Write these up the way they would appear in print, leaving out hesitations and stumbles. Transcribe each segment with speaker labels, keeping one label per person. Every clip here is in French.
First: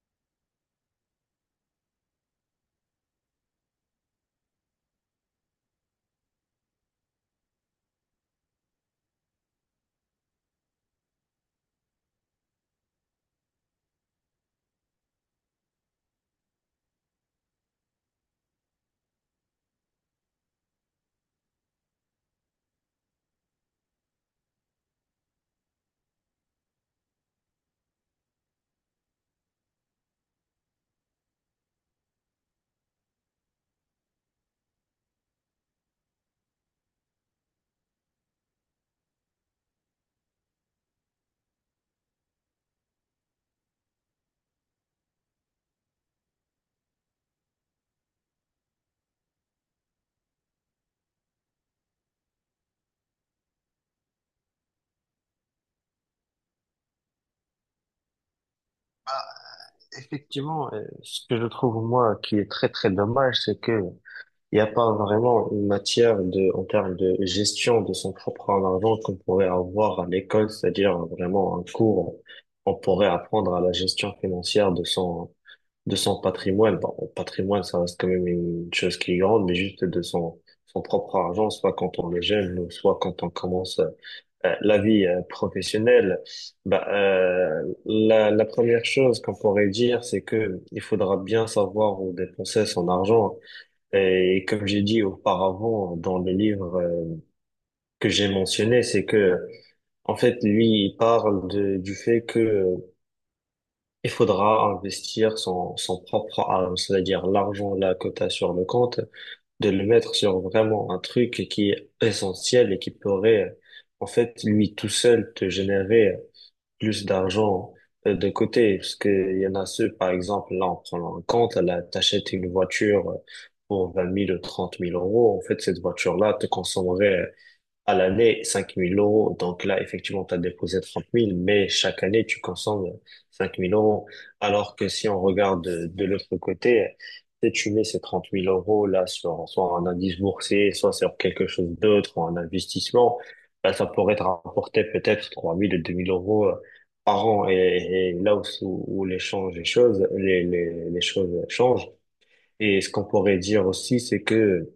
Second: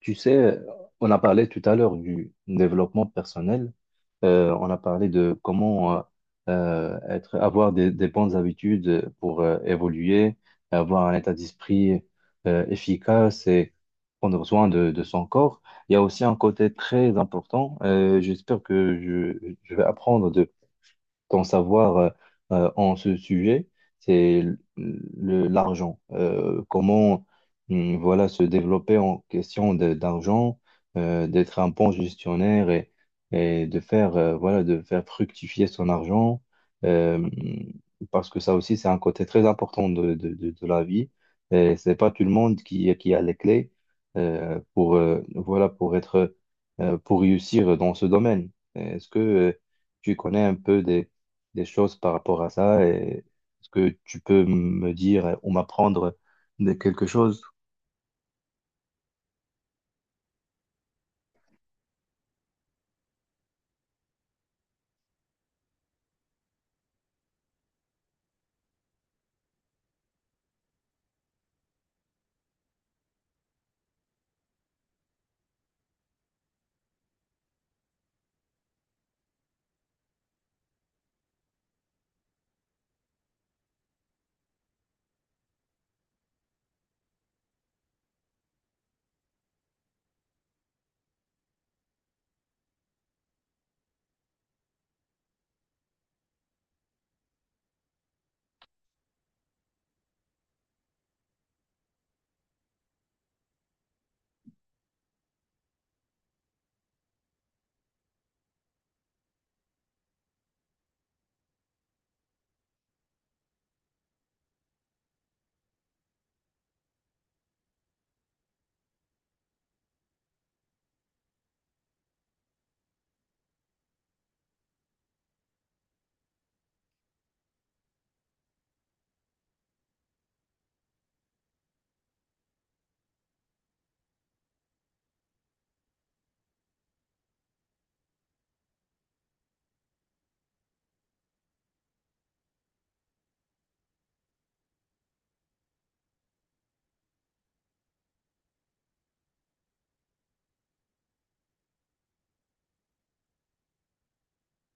Speaker 1: Tu sais, on a parlé tout à l'heure du développement personnel. On a parlé de comment être, avoir des bonnes habitudes pour évoluer, avoir un état d'esprit efficace et prendre soin de son corps. Il y a aussi un côté très important. J'espère que je vais apprendre de ton savoir en ce sujet. C'est l'argent. Comment voilà, se développer en question d'argent, d'être un bon gestionnaire et de faire, voilà, de faire fructifier son argent, euh, parce que ça aussi, c'est un côté très important de la vie. Et c'est pas tout le monde qui a les clés, pour, voilà, pour être, pour réussir dans ce domaine. Est-ce que, tu connais un peu des choses par rapport à ça et est-ce que tu peux me dire ou m'apprendre de quelque chose?
Speaker 2: Bah, effectivement, ce que je trouve moi qui est très très dommage, c'est que il n'y a pas vraiment une matière en termes de gestion de son propre argent qu'on pourrait avoir à l'école, c'est-à-dire vraiment un cours, on pourrait apprendre à la gestion financière de son patrimoine. Bon, le patrimoine, ça reste quand même une chose qui est grande, mais juste de son propre argent, soit quand on est jeune, soit quand on commence la vie professionnelle. Bah, la première chose qu'on pourrait dire, c'est que il faudra bien savoir où dépenser son argent. Et comme j'ai dit auparavant dans le livre que j'ai mentionné, c'est que en fait, lui, il parle du fait que il faudra investir son propre argent, c'est-à-dire l'argent là que tu sur le compte, de le mettre sur vraiment un truc qui est essentiel et qui pourrait en fait, lui tout seul, te générer plus d'argent de côté, parce qu'il y en a ceux, par exemple, là, en prenant en compte, là, t'achètes une voiture pour 20 000 ou 30 000 euros. En fait, cette voiture-là te consommerait à l'année 5 000 euros. Donc là, effectivement, tu as déposé 30 000, mais chaque année, tu consommes 5 000 euros. Alors que si on regarde de l'autre côté, si tu mets ces 30 000 euros là sur soit un indice boursier, soit sur quelque chose d'autre, ou un investissement, là, ça pourrait te rapporter peut-être 3 000 ou 2 000 euros par an. Et là où les, changes, les choses changent. Et ce qu'on pourrait dire aussi, c'est que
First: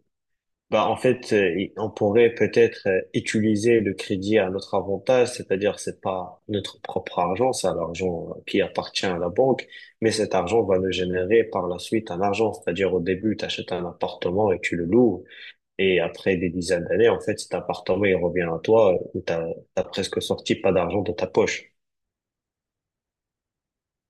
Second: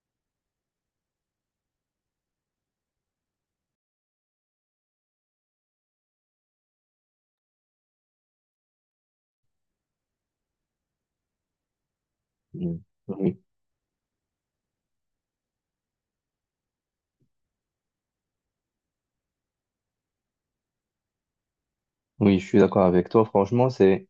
Speaker 2: bah, en fait, on pourrait peut-être utiliser le crédit à notre avantage, c'est-à-dire c'est pas notre propre argent, c'est l'argent qui appartient à la banque, mais cet argent va nous générer par la suite un argent,
Speaker 1: Mm.
Speaker 2: c'est-à-dire au début,
Speaker 1: Oui,
Speaker 2: tu achètes un appartement et tu le loues, et après des dizaines d'années, en fait, cet appartement, il revient à toi, où t'as presque sorti pas d'argent de ta poche.
Speaker 1: oui, je suis d'accord avec toi. Franchement, c'est,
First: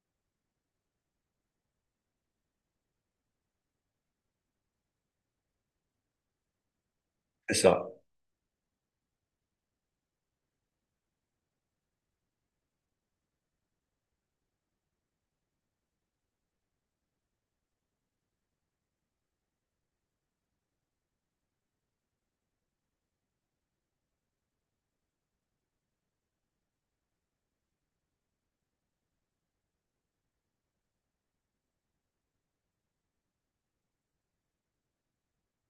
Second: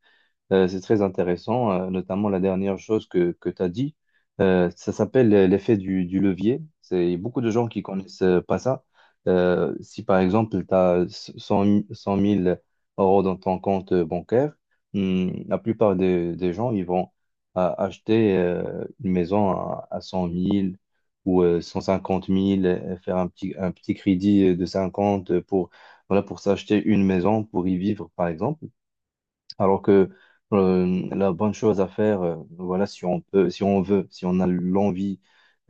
Speaker 1: Euh, c'est très intéressant, notamment la dernière chose que tu as dit. Ça s'appelle l'effet du levier. C'est beaucoup de
Speaker 2: C'est
Speaker 1: gens qui
Speaker 2: ça.
Speaker 1: connaissent pas ça. Si par exemple, tu as 100 000 euros dans ton compte bancaire. La plupart des gens, ils vont acheter une maison à 100 000 ou 150 000, faire un petit crédit de 50 pour, voilà, pour s'acheter une maison, pour y vivre, par exemple. Alors que la bonne chose à faire, voilà, si on peut, si on veut, si on a l'envie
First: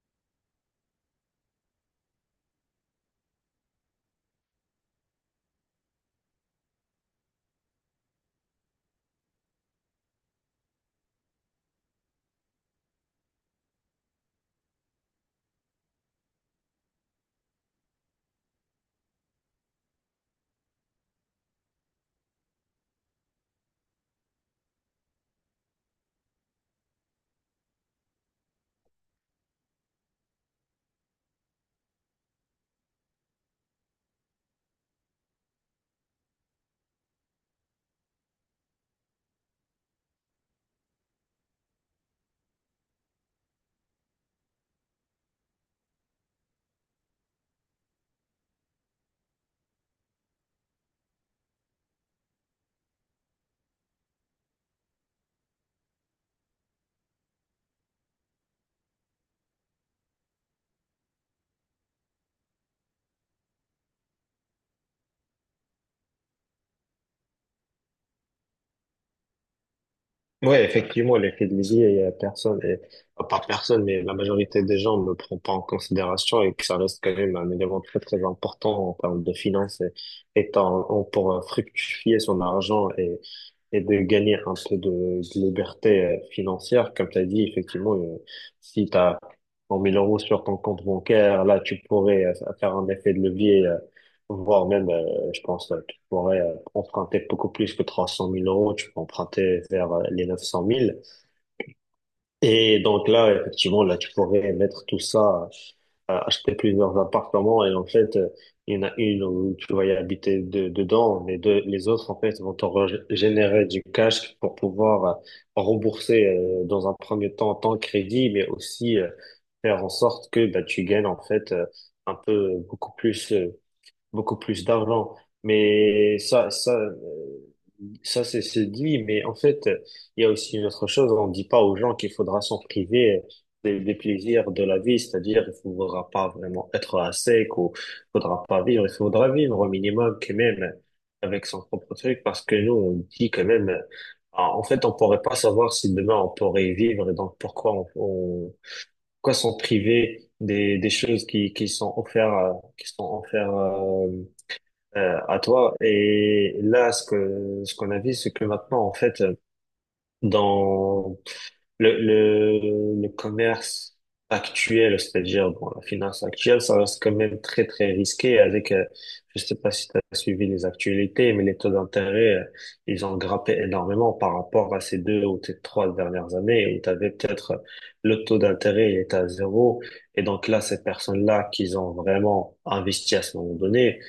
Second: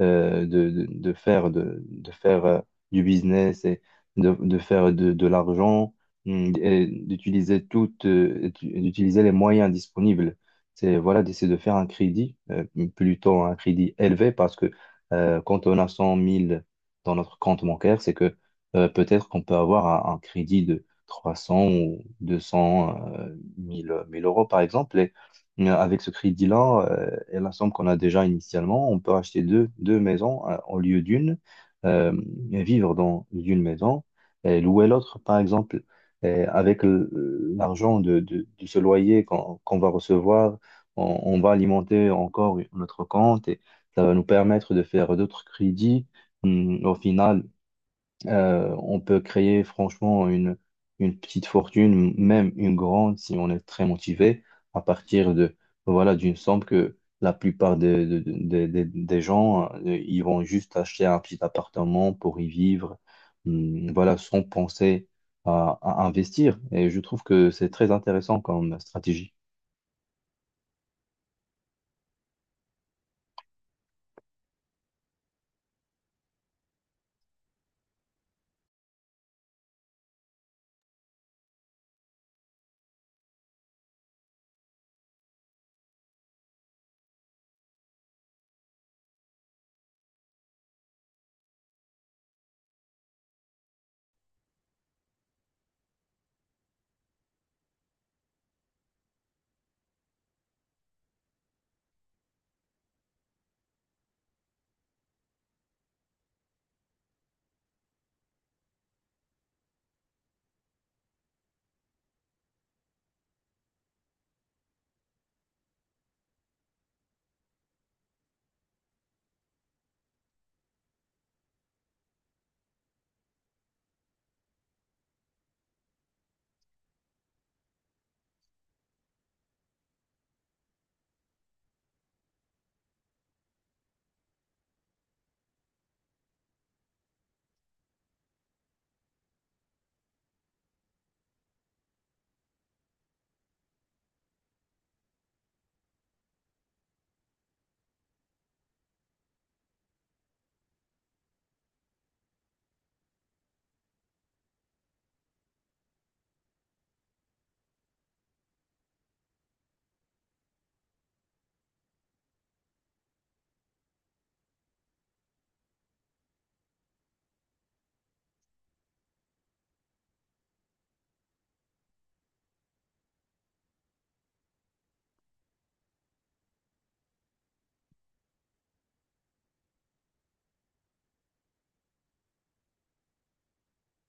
Speaker 1: de faire du business et de faire de l'argent. Et d'utiliser toutes, et d'utiliser les moyens disponibles. C'est voilà, d'essayer de faire un crédit, plutôt un crédit élevé, parce que quand on a 100 000 dans notre compte bancaire, c'est que peut-être qu'on peut avoir un crédit 300 ou 200 1 000, 1 000 euros, par exemple. Et avec ce crédit-là, et la somme qu'on a déjà initialement, on peut acheter deux maisons au lieu d'une, euh, et vivre dans une maison et louer l'autre, par exemple. Et avec l'argent de ce loyer qu'on va recevoir, on va alimenter encore notre compte et ça va nous permettre de faire d'autres crédits. Au final, on peut créer franchement une petite fortune, même une grande, si on est très motivé, à partir de voilà d'une somme que la plupart des gens, ils vont juste acheter un petit appartement pour y vivre. Voilà, sans penser à investir. Et je trouve que c'est très intéressant comme stratégie.
Speaker 2: Ouais, effectivement, l'effet de levier, il y a personne, et, enfin, pas personne, mais la majorité des gens ne le prend pas en considération et que ça reste quand même un élément très, très important en termes de finances et pour fructifier son argent et de gagner un peu de liberté financière. Comme tu as dit, effectivement, si tu as 100 000 euros sur ton compte bancaire, là, tu pourrais faire un effet de levier, voire même, je pense, tu pourrais emprunter beaucoup plus que 300 000 euros, tu peux emprunter vers les 900 000. Et donc là, effectivement, là, tu pourrais mettre tout ça, acheter plusieurs appartements, et en fait, il y en a une où tu vas y habiter dedans, les deux, les autres en fait vont te générer du cash pour pouvoir rembourser dans un premier temps ton crédit, mais aussi faire en sorte que bah, tu gagnes en fait un peu beaucoup plus d'argent. Mais ça, ça c'est dit. Mais en fait, il y a aussi une autre chose. On ne dit pas aux gens qu'il faudra s'en priver des plaisirs de la vie. C'est-à-dire, il faudra pas vraiment être à sec ou il faudra pas vivre. Il faudra vivre au minimum quand même avec son propre truc, parce que nous, on dit quand même, ah, en fait, on pourrait pas savoir si demain on pourrait vivre, et donc pourquoi on pourquoi s'en priver des choses qui sont offertes à toi. Et là, ce que ce qu'on a vu, c'est que maintenant, en fait, dans le commerce actuel, c'est-à-dire bon, la finance actuelle, ça reste quand même très, très risqué. Avec, je sais pas si tu as suivi les actualités, mais les taux d'intérêt, ils ont grimpé énormément par rapport à ces deux ou ces trois dernières années, où tu avais peut-être le taux d'intérêt, il était à zéro. Et donc là, ces personnes-là qui ont vraiment investi à ce moment donné,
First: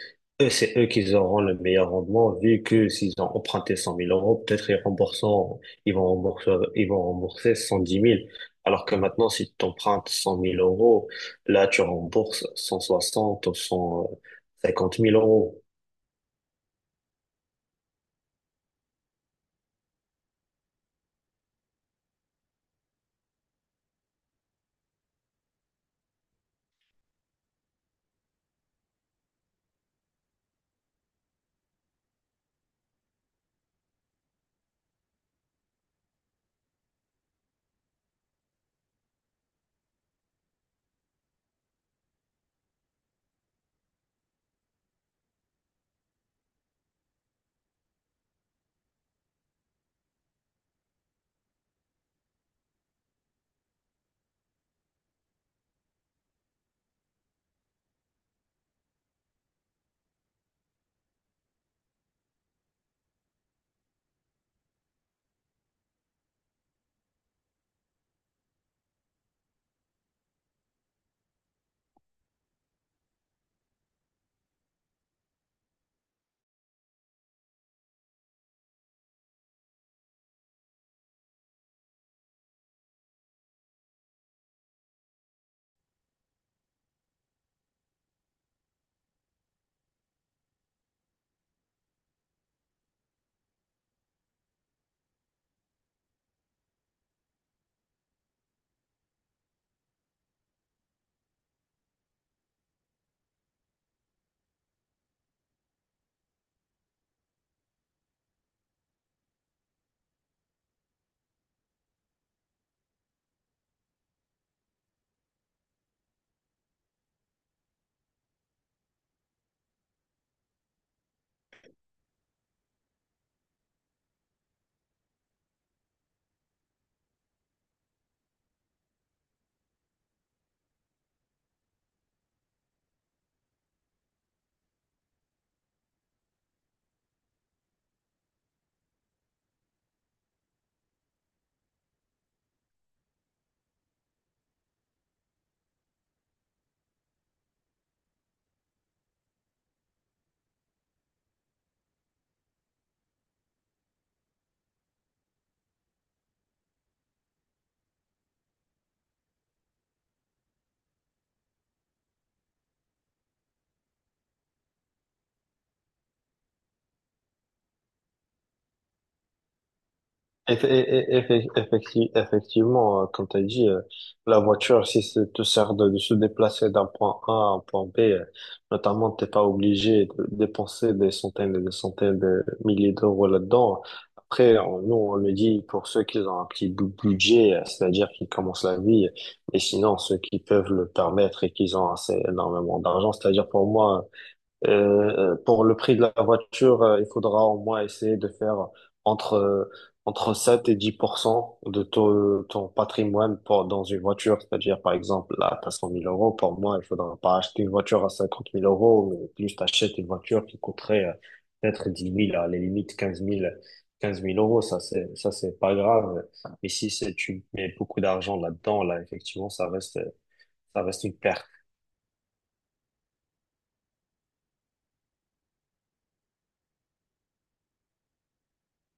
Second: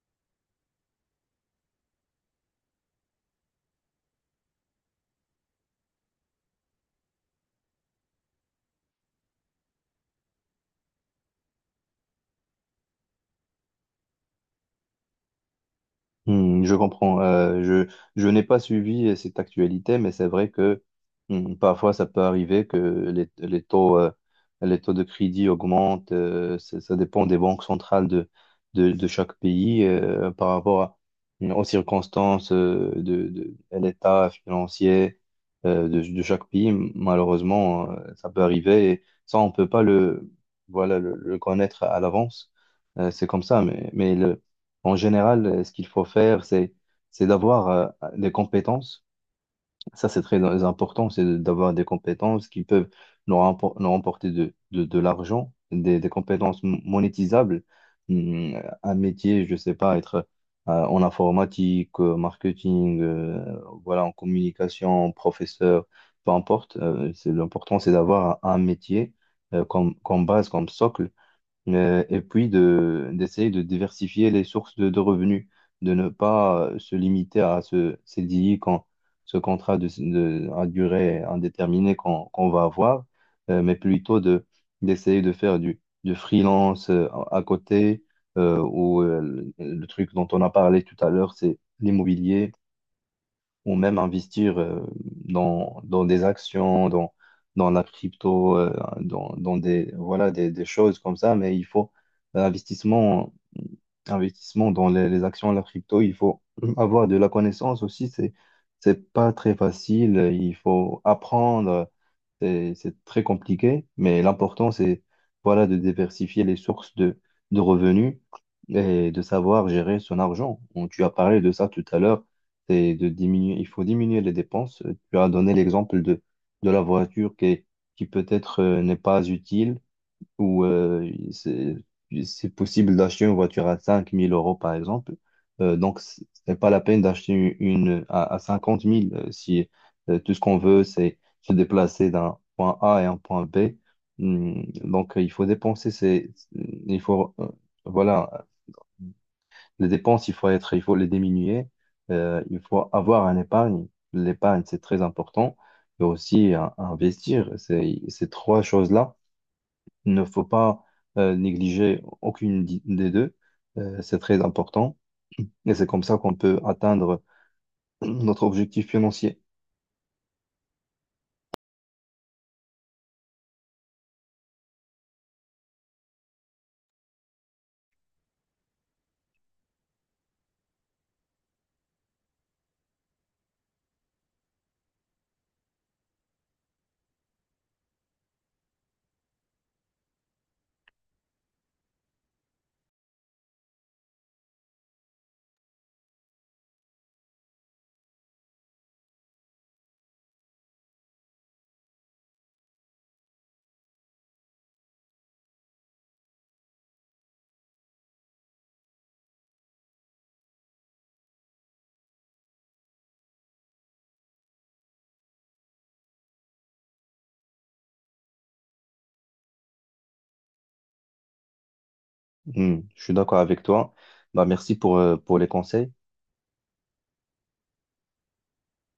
Speaker 2: eux, c'est eux qui auront le meilleur rendement, vu que s'ils ont emprunté 100 000 euros, peut-être ils vont rembourser, ils vont rembourser 110 000. Alors que maintenant, si tu empruntes 100 000 euros, là, tu rembourses 160 000 ou 150 000 euros.
Speaker 1: Je comprends. Je n'ai pas suivi cette actualité, mais c'est vrai que parfois ça peut arriver que les taux de crédit augmentent. Ça dépend des banques centrales de chaque pays par rapport aux circonstances à l'état financier de chaque pays. Malheureusement, ça peut arriver et ça, on peut pas voilà, le connaître à l'avance. C'est comme ça, mais le en général, ce qu'il faut faire, c'est d'avoir des compétences. Ça, c'est très important, c'est d'avoir des compétences qui peuvent nous remporter de l'argent, des compétences monétisables. Hmm, Un métier, je sais pas, être en informatique, marketing, voilà, en communication, professeur, peu importe. C'est, l'important, c'est d'avoir un métier comme base, comme socle et puis d'essayer de diversifier les sources de revenus, de ne pas se limiter à ce CDI, quand, ce contrat à durée indéterminée qu'on va avoir, mais plutôt d'essayer de faire du freelance à côté, ou le truc dont on a parlé tout à l'heure, c'est l'immobilier ou même investir dans des actions, dans la crypto, dans des choses comme ça. Mais il faut investissement, investissement dans les actions, la crypto, il faut avoir de la connaissance aussi. C'est pas très facile. Il faut apprendre. C'est très compliqué, mais l'important, c'est voilà, de diversifier les sources de revenus et de savoir gérer son argent. Bon, tu as parlé de ça tout à l'heure, c'est de diminuer, il faut diminuer les dépenses. Tu as donné l'exemple de la voiture qui peut-être n'est pas utile où c'est possible d'acheter une voiture à 5 000 euros, par exemple. Donc, ce n'est pas la peine d'acheter une à 50 000 si tout ce qu'on veut, c'est se déplacer d'un point A à un point B. Donc, il faut dépenser ces, il faut, voilà, les dépenses, il faut être, il faut les diminuer. Il faut avoir un épargne. L'épargne, c'est très important. Et aussi, investir. Ces trois choses-là il ne faut pas négliger aucune des deux. C'est très important. Et c'est comme ça qu'on peut atteindre notre objectif financier.
Speaker 2: Effectivement, comme tu as dit, la voiture, si ça te sert de se déplacer d'un point A à un point B, notamment, t'es pas obligé de dépenser des centaines et des centaines de milliers d'euros là-dedans. Après, nous, on le dit pour ceux qui ont un petit budget, c'est-à-dire qui commencent la vie, et sinon, ceux qui peuvent le permettre et qui ont assez énormément d'argent, c'est-à-dire pour moi, pour le prix de la voiture, il faudra au moins essayer de faire entre, euh, entre 7 et 10% de ton patrimoine pour, dans une voiture. C'est-à-dire, par exemple, là, t'as 100 000 euros. Pour moi, il faudra pas acheter une voiture à 50 000 euros, mais plus t'achètes une voiture qui coûterait peut-être 10 000, à la limite quinze mille euros. Ça, c'est, pas grave. Mais si tu mets beaucoup d'argent là-dedans, là, effectivement, ça reste une perte.
Speaker 1: Je suis d'accord avec toi. Bah, merci pour les conseils.